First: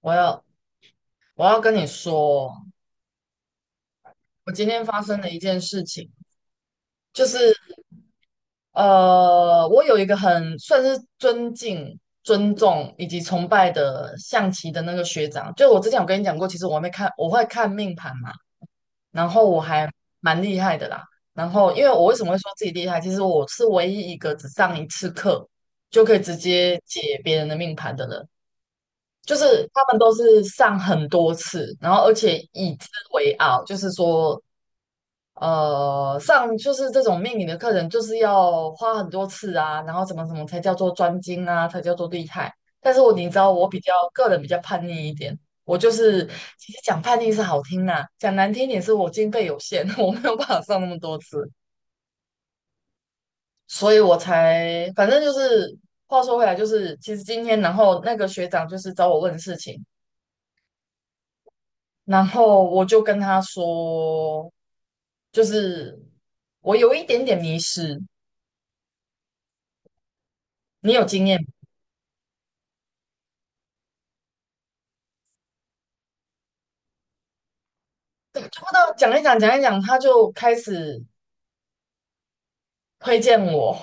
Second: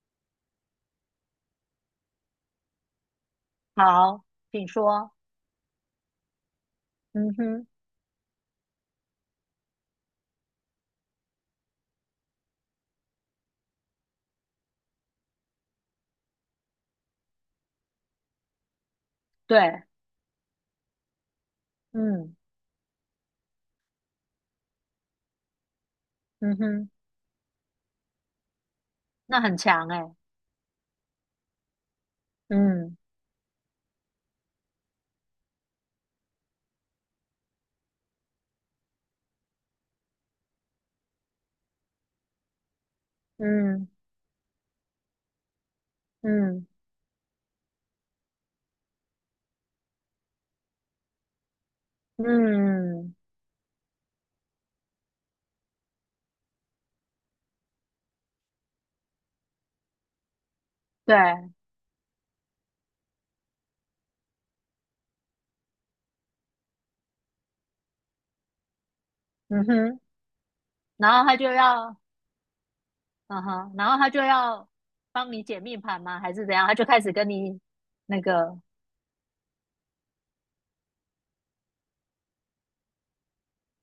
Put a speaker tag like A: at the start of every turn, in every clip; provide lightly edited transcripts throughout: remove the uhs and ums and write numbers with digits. A: 我要我要跟你说，
B: 好，
A: 我
B: 请
A: 今天发
B: 说。
A: 生了一件事情，就
B: 嗯
A: 是
B: 哼，
A: 我有一个很算是尊敬、尊重以及崇拜的象棋的那个学长，就我之前有跟你讲过，其实我还没看，我会看命盘嘛，然后我
B: 对，
A: 还蛮厉害的啦。然后因为我为什么
B: 嗯
A: 会说自己厉害，其实我是唯一一个只上一次课就可以直
B: 嗯
A: 接
B: 哼，
A: 解别人的命盘的人。就
B: 那很
A: 是他
B: 强
A: 们都
B: 哎。
A: 是上很多次，然后而且以之
B: 嗯
A: 为傲，就是这种命理的课程，就是要花很多次啊，然后怎么才叫做专精啊，才叫做厉害。但是我你知道，我比
B: 嗯
A: 较个人比较叛逆一点，我就是
B: 嗯
A: 其实讲叛逆是好听啦，讲难听一点是我经费有限，我没有办法上那么多次，
B: 嗯，
A: 所以我才反正就是话说回来，就是其实今天，然后那个学长就是找我问事情，
B: 对，
A: 然后我就跟他说，就是我有一点点迷失，
B: 嗯哼，
A: 你有
B: 然
A: 经
B: 后他
A: 验
B: 就
A: 吗？
B: 要，然后他就要帮你解命盘吗？还是怎样？他就开始跟你那
A: 对，
B: 个，
A: 不知道讲一讲，他就开始推荐我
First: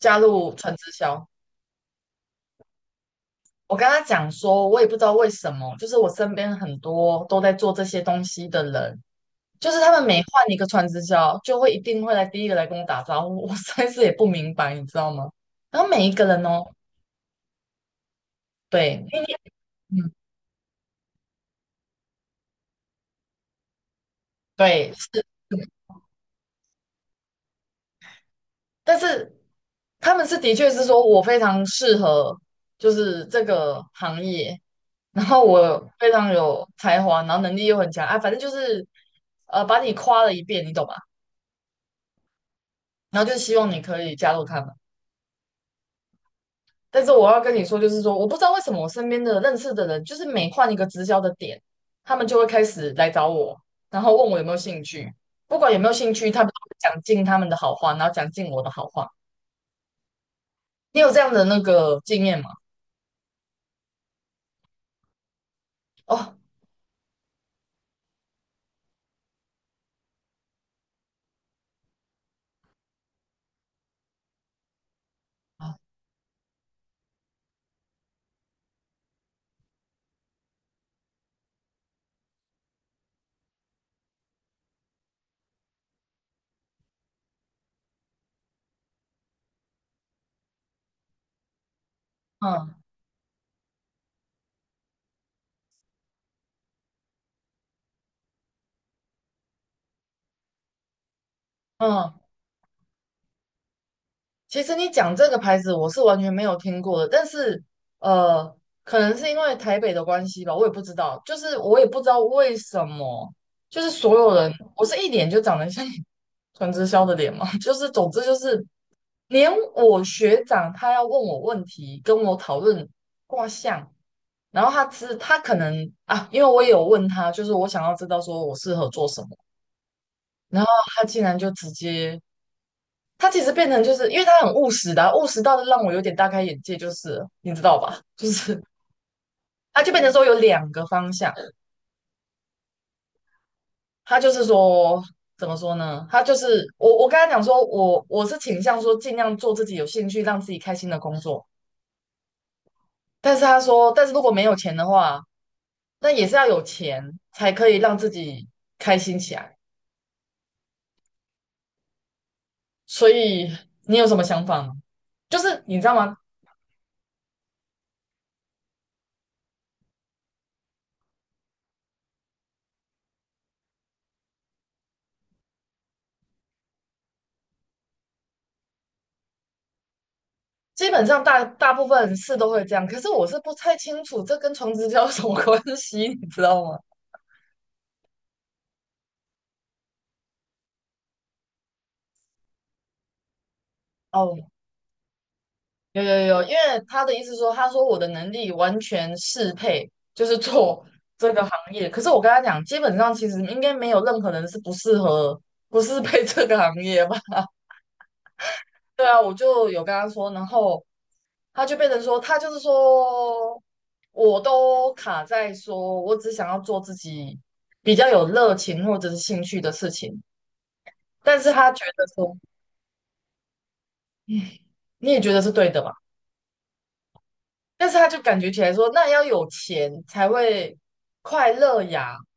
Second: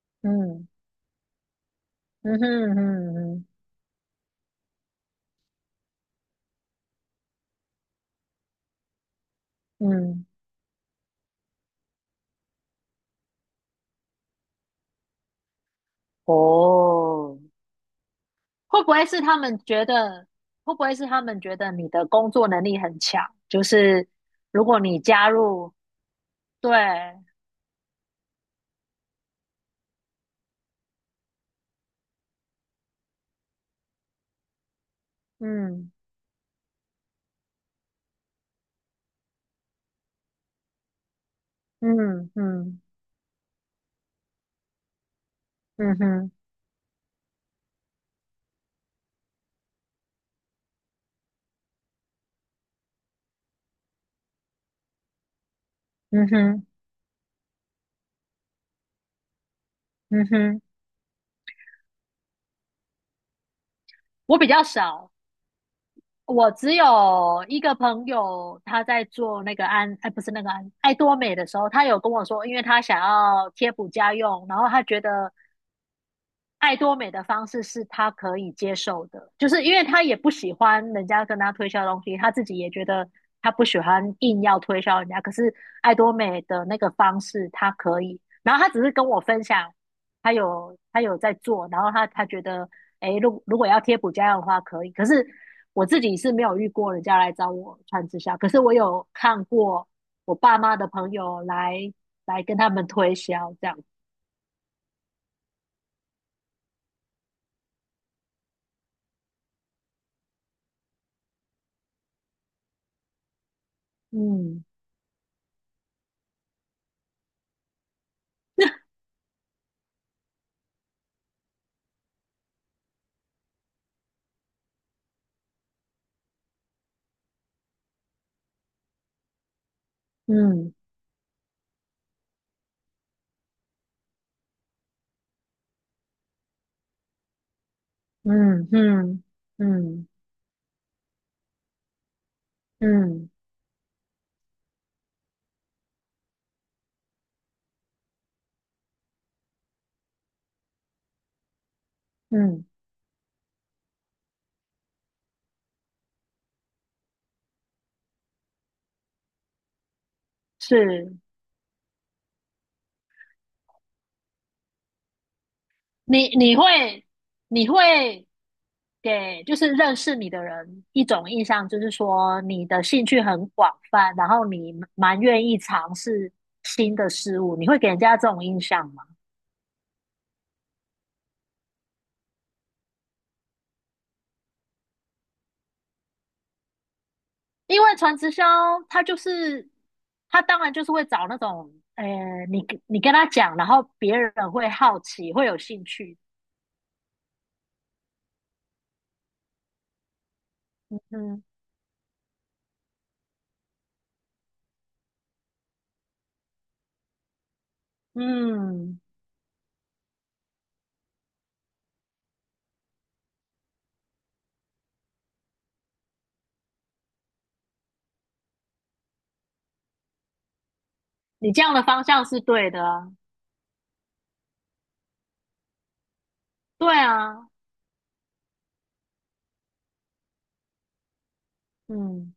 A: 加入
B: 嗯
A: 纯直销。
B: 嗯哼嗯嗯
A: 我跟他讲说，我也不知道为什么，就是我身边很多都在做这些东西的人，就是他们每
B: 嗯，
A: 换一个传直销，就会一定会来第一个来跟我打招呼。我实在是也不明白，你知道吗？然后每一个人哦，
B: 哦，会不
A: 对，
B: 会是
A: 因为
B: 他们觉
A: 嗯，
B: 得，会不会是他们觉得你的工作能力很强？就是如果
A: 对，
B: 你
A: 是。
B: 加入，对。
A: 但是他们是的确是说我非常适合，就是这个行业，然后我
B: 嗯
A: 非常有才华，然后能力又很强啊，反正就是把你夸了一遍，你懂吧？
B: 嗯嗯
A: 然后就希望你可以加入他们。
B: 嗯哼
A: 但是我要跟你说，就是说我不知道为什么我身边的认识的人，就是每换一个直销的点，他们就会开始来找我，然后问我有没有兴趣。不管有没有兴
B: 嗯
A: 趣，他们都
B: 哼
A: 会讲尽他们的好话，然后讲尽我的好话。
B: 嗯哼，
A: 你有这样的那个经验吗？
B: 我比较少，
A: 哦，
B: 我只有一个朋友，他在做那个安，哎，不是那个安，爱多美的时候，他有跟我说，因为他想要贴补家用，然后他觉得爱多美的方式是他可以接受的，就是因为他也不喜欢人家跟他推销东西，他自己也觉得他不喜欢硬要推销人家。可是爱多美的那个方式他可以，然后他只是跟我分享，他有在做，然后他觉得，
A: 嗯
B: 诶，如果要贴补家用的话可以。可是我自己是没有遇过人家来找我穿直销，可是我有看过我爸妈的朋友来
A: 嗯。
B: 跟他们推销这样，
A: 其实你讲这个牌子，我是完全没有听过的，但是呃，可能是因为台北的关系吧，我也不知道，就是我也不知道为什么，就是所有人，
B: 嗯
A: 我是一脸就长得像 传直销的脸嘛，就是总之就是连我学长他要问我问题，跟我讨论卦象，然后他知他可能啊，因为我也有问他，就是我想要知道说我适合做什么，然后
B: 嗯。
A: 他竟然就直接他其实变成就是因为他很务实的啊，务实到的让我有点大开眼界，就是你知道吧？就是
B: 嗯嗯
A: 他就变
B: 嗯
A: 成说有两个方向，
B: 嗯
A: 他就是说怎么说呢？他就是我跟他讲说，我是倾向说尽量做自己有兴趣、让自己开心的工作，
B: 嗯，
A: 但是他说，但是如果没有钱的话，那也是要有钱才可以让自己开心起来。
B: 是
A: 所以你有什么想法吗？就是你知道吗？
B: 你你会你会给就是认识你的人一种印象，就是说你的兴趣很广泛，然后你蛮愿意尝试新的事物，你会给人家这种印象吗？
A: 基本上大部分是都会这样，可是我是不太清楚这跟床直交有什么 关系，你知道吗？
B: 因为传直销，他就是他当然就是会找那种，你跟他讲，然后别
A: 哦，
B: 人会好奇，会有兴
A: 有
B: 趣。
A: 有有，因为他的意思说，他说我的能力完全适配，就是做这个
B: 嗯
A: 行业。可是我跟他讲，基本上其实应该没有任何人是不适合、不适配这个行业吧？
B: 嗯，
A: 对啊，我就有跟他说，然后他就是说，我都卡在说我只想要做自己比较有热情或者是兴趣的事情。但
B: 你
A: 是
B: 这
A: 他
B: 样的
A: 觉
B: 方
A: 得
B: 向
A: 说，
B: 是对的啊。
A: 你也觉得是对的嘛？
B: 对啊，
A: 但是他就感觉起来说，那要有钱才会快乐呀。
B: 嗯，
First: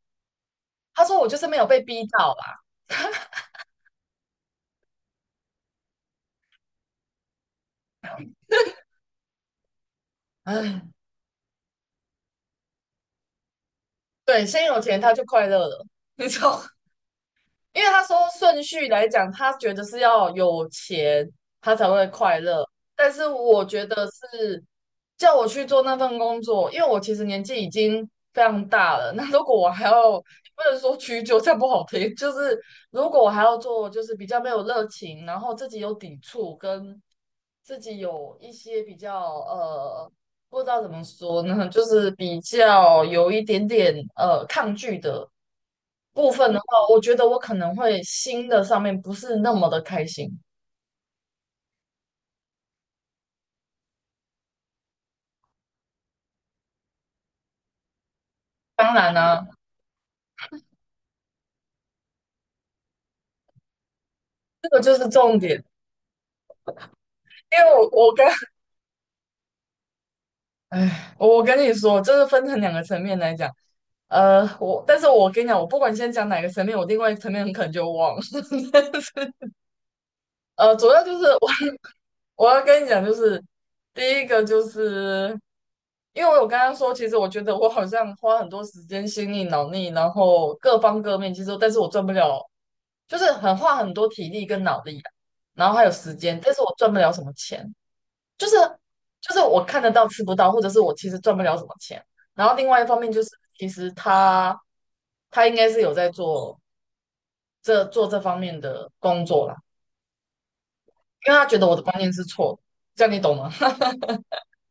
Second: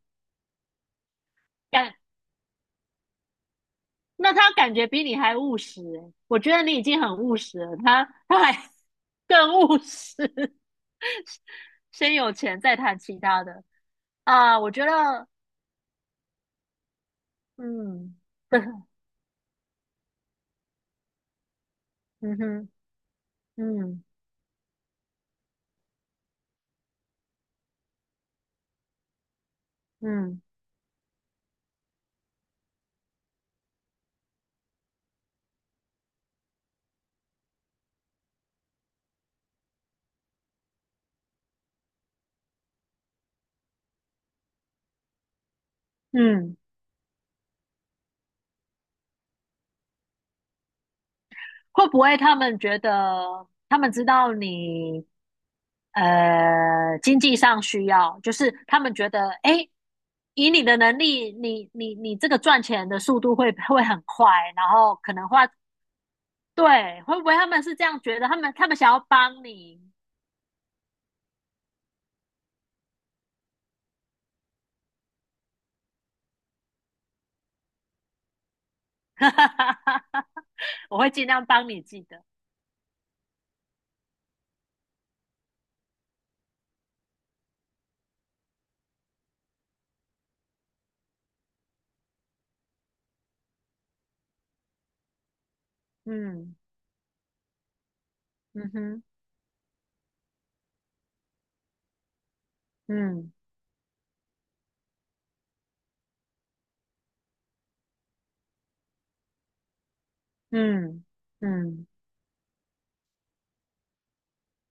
A: 他说我就是没有被
B: 感，
A: 逼到啦，
B: 那他感觉比你还务实欸，我觉得你已经很务实了，他还 更务实，
A: 唉，
B: 先有钱再谈其他的
A: 对，
B: 啊，
A: 先
B: 我
A: 有
B: 觉
A: 钱他就
B: 得，
A: 快乐了，你知道吗？因为他
B: 嗯，
A: 说顺 序来讲，他觉得是要有钱，他才会
B: 嗯
A: 快乐。
B: 哼，
A: 但是我觉
B: 嗯
A: 得是叫我去做那份工作，因为我其实年纪已经非常大了。那如果我还要，
B: 嗯
A: 不能说屈就，这样不好听。就是如果我还要做，就是比较没有热情，然后自己有抵触跟自己有一些比较不知道怎么说呢，就是比较有一点点抗拒的部分
B: 嗯，
A: 的话，我觉得我可能会新的上面不是那么的开心。
B: 会不会他们觉得他们知道你经济上需要，就是他
A: 当
B: 们觉
A: 然
B: 得
A: 啦、
B: 诶，以你的能力，你这个赚钱的速度会很快，然
A: 这个就
B: 后
A: 是
B: 可能
A: 重
B: 花
A: 点，
B: 对，会不会他
A: 因
B: 们
A: 为
B: 是这
A: 我
B: 样
A: 我
B: 觉
A: 跟
B: 得？他们想要帮你，
A: 哎，我跟你说，就是分成两个层面来讲。我但是我跟你讲，我不管先讲哪个层面，我另外一个层面很可能就忘了。呃，主
B: 我
A: 要
B: 会
A: 就是
B: 尽量
A: 我
B: 帮你记得。
A: 我要跟你讲，就是第一个就是，因为我有跟他说，其实我觉得我好像花很多时间、心力、脑力，然后各方各面，其实但是我赚不了，就是很花很多体力跟脑力啊，然后还有时间，但
B: 嗯
A: 是我赚不了什么钱，就是
B: 嗯哼，
A: 就是我看得到吃不到，或者是我其实赚不了什么钱。然后另外一方面就是，
B: 嗯
A: 其实他应该是有在做做这方面的工作啦，
B: 嗯
A: 因为他觉得我的
B: 嗯
A: 观念是错的，这样你懂吗？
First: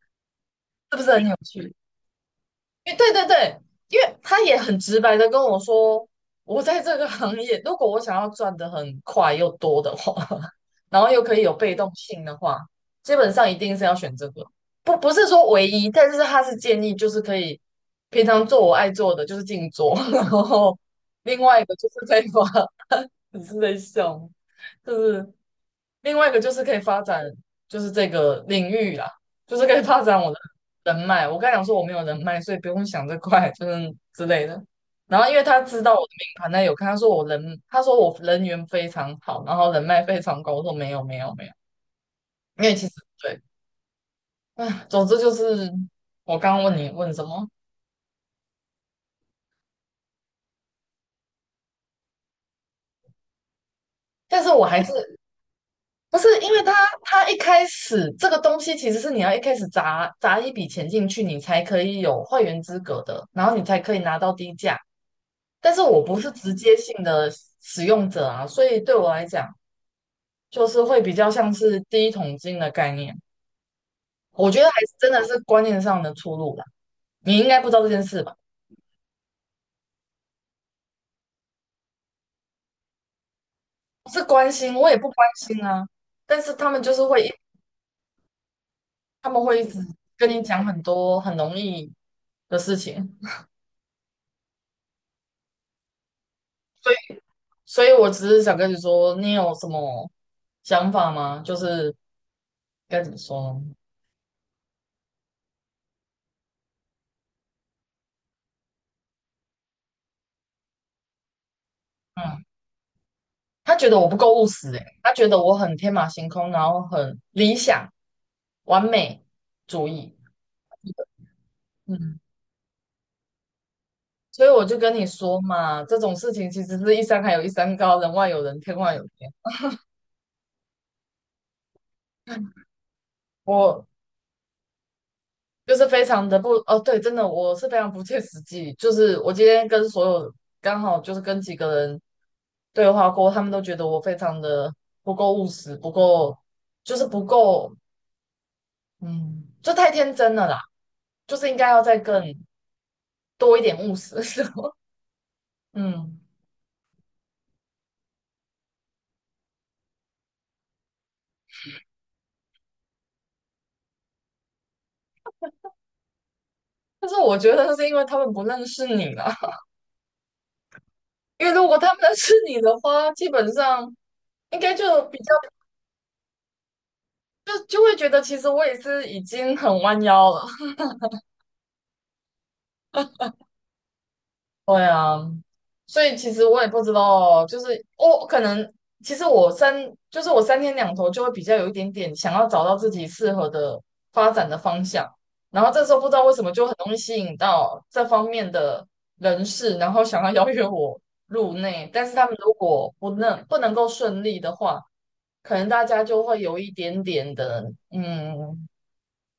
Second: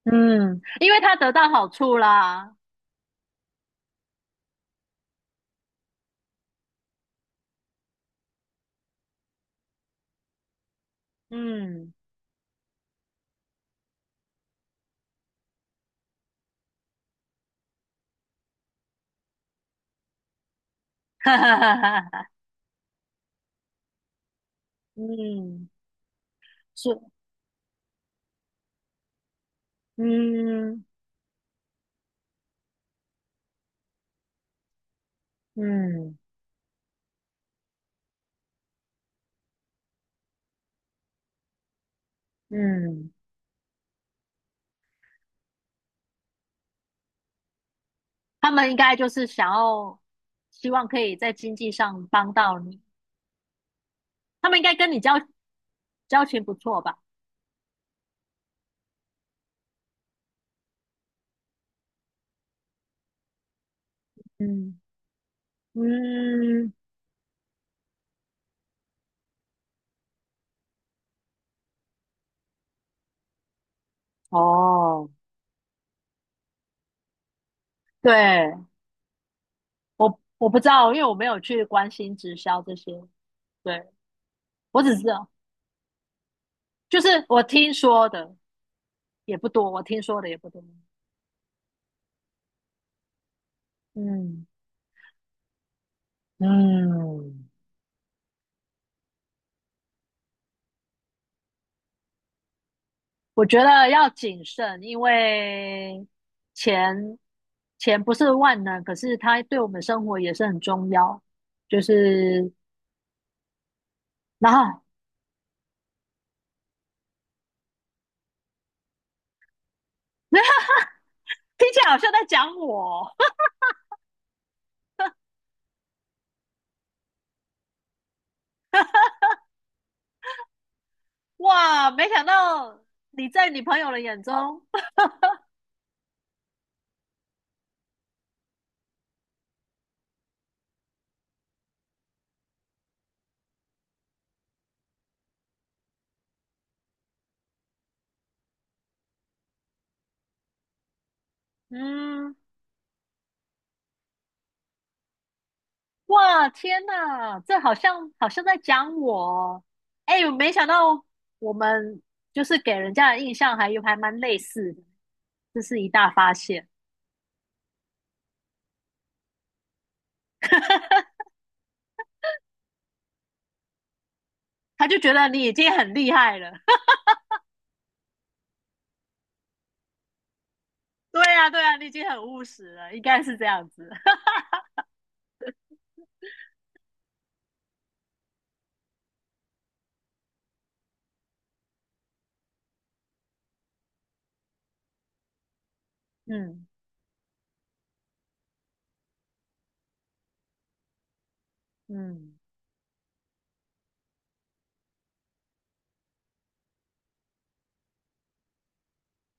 B: 嗯，因
A: 是
B: 为
A: 不是
B: 他
A: 很
B: 得
A: 有
B: 到好
A: 趣？
B: 处啦。
A: 因为对对对，因为他也很直白的跟我说，我在这个行业，如果我想要赚的很快又多的话，然后又可以有被动
B: 嗯，
A: 性的话，基本上一定是要选这个。不是说唯一，但是他是建议，就是可以平常做我爱做的，就是静坐，然后另外一个就是废 话。你是在笑吗？就是
B: 嗯，
A: 另外一个就是可以
B: 是，
A: 发展，就是这个领域啦，就是可以发展我的
B: 嗯
A: 人脉。我刚才讲说我没有人脉，所以不用想这块，就是之类的。然后因为他知道我的
B: 嗯
A: 名盘，他有看，他说我人缘非常好，然后人脉非常高。我说没有没有没有，因为其实
B: 嗯，
A: 对，唉，总之就是我刚刚问你问什么，
B: 他们应该就是想要，希望可以在经济上帮到你。
A: 但
B: 他
A: 是
B: 们应
A: 我
B: 该
A: 还
B: 跟
A: 是
B: 你
A: 不
B: 交
A: 是，
B: 情
A: 因
B: 不
A: 为他，
B: 错吧？
A: 他一开始这个东西其实是你要一开始砸一笔钱进去，你才可以有会员资格的，然后你才可以拿到低价。
B: 嗯
A: 但是我不是直
B: 嗯，
A: 接性的使用者啊，所以对我来讲，就是会比较像是第一桶金的概念。我觉得还是
B: 哦。
A: 真的是观念上的出入啦。你应该不知道这件事吧？
B: 对，我我不知道，因为我没有去关心直销这些。对，
A: 不是关心，
B: 我
A: 我也
B: 只知
A: 不关
B: 道，
A: 心啊。但是他们就
B: 就
A: 是会
B: 是
A: 一，
B: 我听说的
A: 他们会一直
B: 我听说
A: 跟
B: 的也
A: 你
B: 不多。
A: 讲很多很容易的事情。
B: 嗯，
A: 所以。
B: 嗯，
A: 所以我只是想跟你说，你有什么想法吗？就是该怎么
B: 我
A: 说
B: 觉
A: 呢？
B: 得要谨慎，因为钱钱不是万能，可是它对我们生活也是很重要。就
A: 嗯，
B: 是，
A: 他觉得我不够务
B: 然
A: 实、欸，
B: 后
A: 诶他觉得我很天马行空，然后很理想、完美主义。
B: 听起来好像在
A: 嗯，
B: 讲我，
A: 所以我就跟你说嘛，这种事情其实是一山还有一山高，人外有人，天外有天。
B: 哇，没想到你在你朋
A: 我
B: 友的眼中，
A: 就是非常的不哦，对，真的我是非常不切实际。就是我今天跟所有刚好就是跟几个人对话过，他们都觉得我非常的不够务实，不够，嗯，就太天真了啦。就是应该要再更
B: 嗯。
A: 多一点务实，嗯。
B: 哇，天呐，这好像在讲我哦。哎，我没想到我们就是给人家的印象还蛮类似的，这是一大发现。
A: 但是我觉得是因为他们不认识你了，因为如果他们认识你的话，基本上应该就
B: 他就觉
A: 比
B: 得
A: 较
B: 你已经很厉害了。
A: 就会觉得其实我也是已经很弯腰了。
B: 对呀，对呀，你已经很务实了，应该是这样子。
A: 对啊，所以其实我也不知道，就是我可能其实我三就是我三天两头就会比较有一点点想要找到自己适合的发展的方向，然后这时候不知道为什么
B: 嗯
A: 就很容易吸引到这方面的人士，然后想要邀约我入内，但是他们
B: 嗯，
A: 如果不能够顺利的话，可能大家就会有一点点的嗯，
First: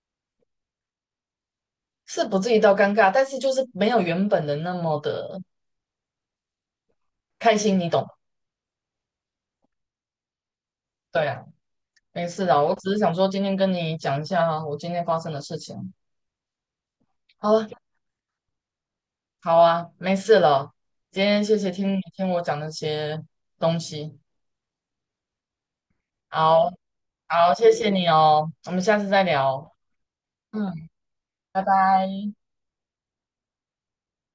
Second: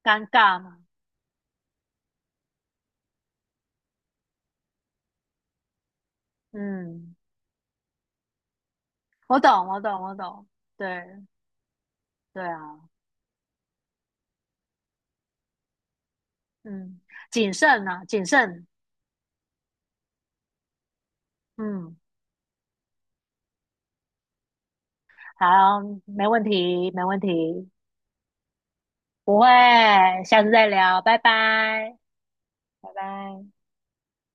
B: 尴尬嘛。
A: 是不至于到尴尬，但是就是没有原本的那么的
B: 嗯，
A: 开心，你懂吗？
B: 我懂，我懂，我懂。对
A: 对啊。没
B: 对
A: 事啦，我
B: 啊，
A: 只是想说今天跟你讲一下我今天发生的事情。
B: 嗯，
A: 好
B: 谨
A: 了，
B: 慎啊，谨慎。
A: 好啊，没事了。今天谢谢听
B: 嗯，
A: 你听我讲那些东西，
B: 好，没问
A: 好
B: 题，没问
A: 好，
B: 题。
A: 谢谢你哦，我们下次再
B: 不会，
A: 聊。
B: 下次再
A: 嗯，
B: 聊，拜
A: 拜
B: 拜。
A: 拜。
B: 拜拜。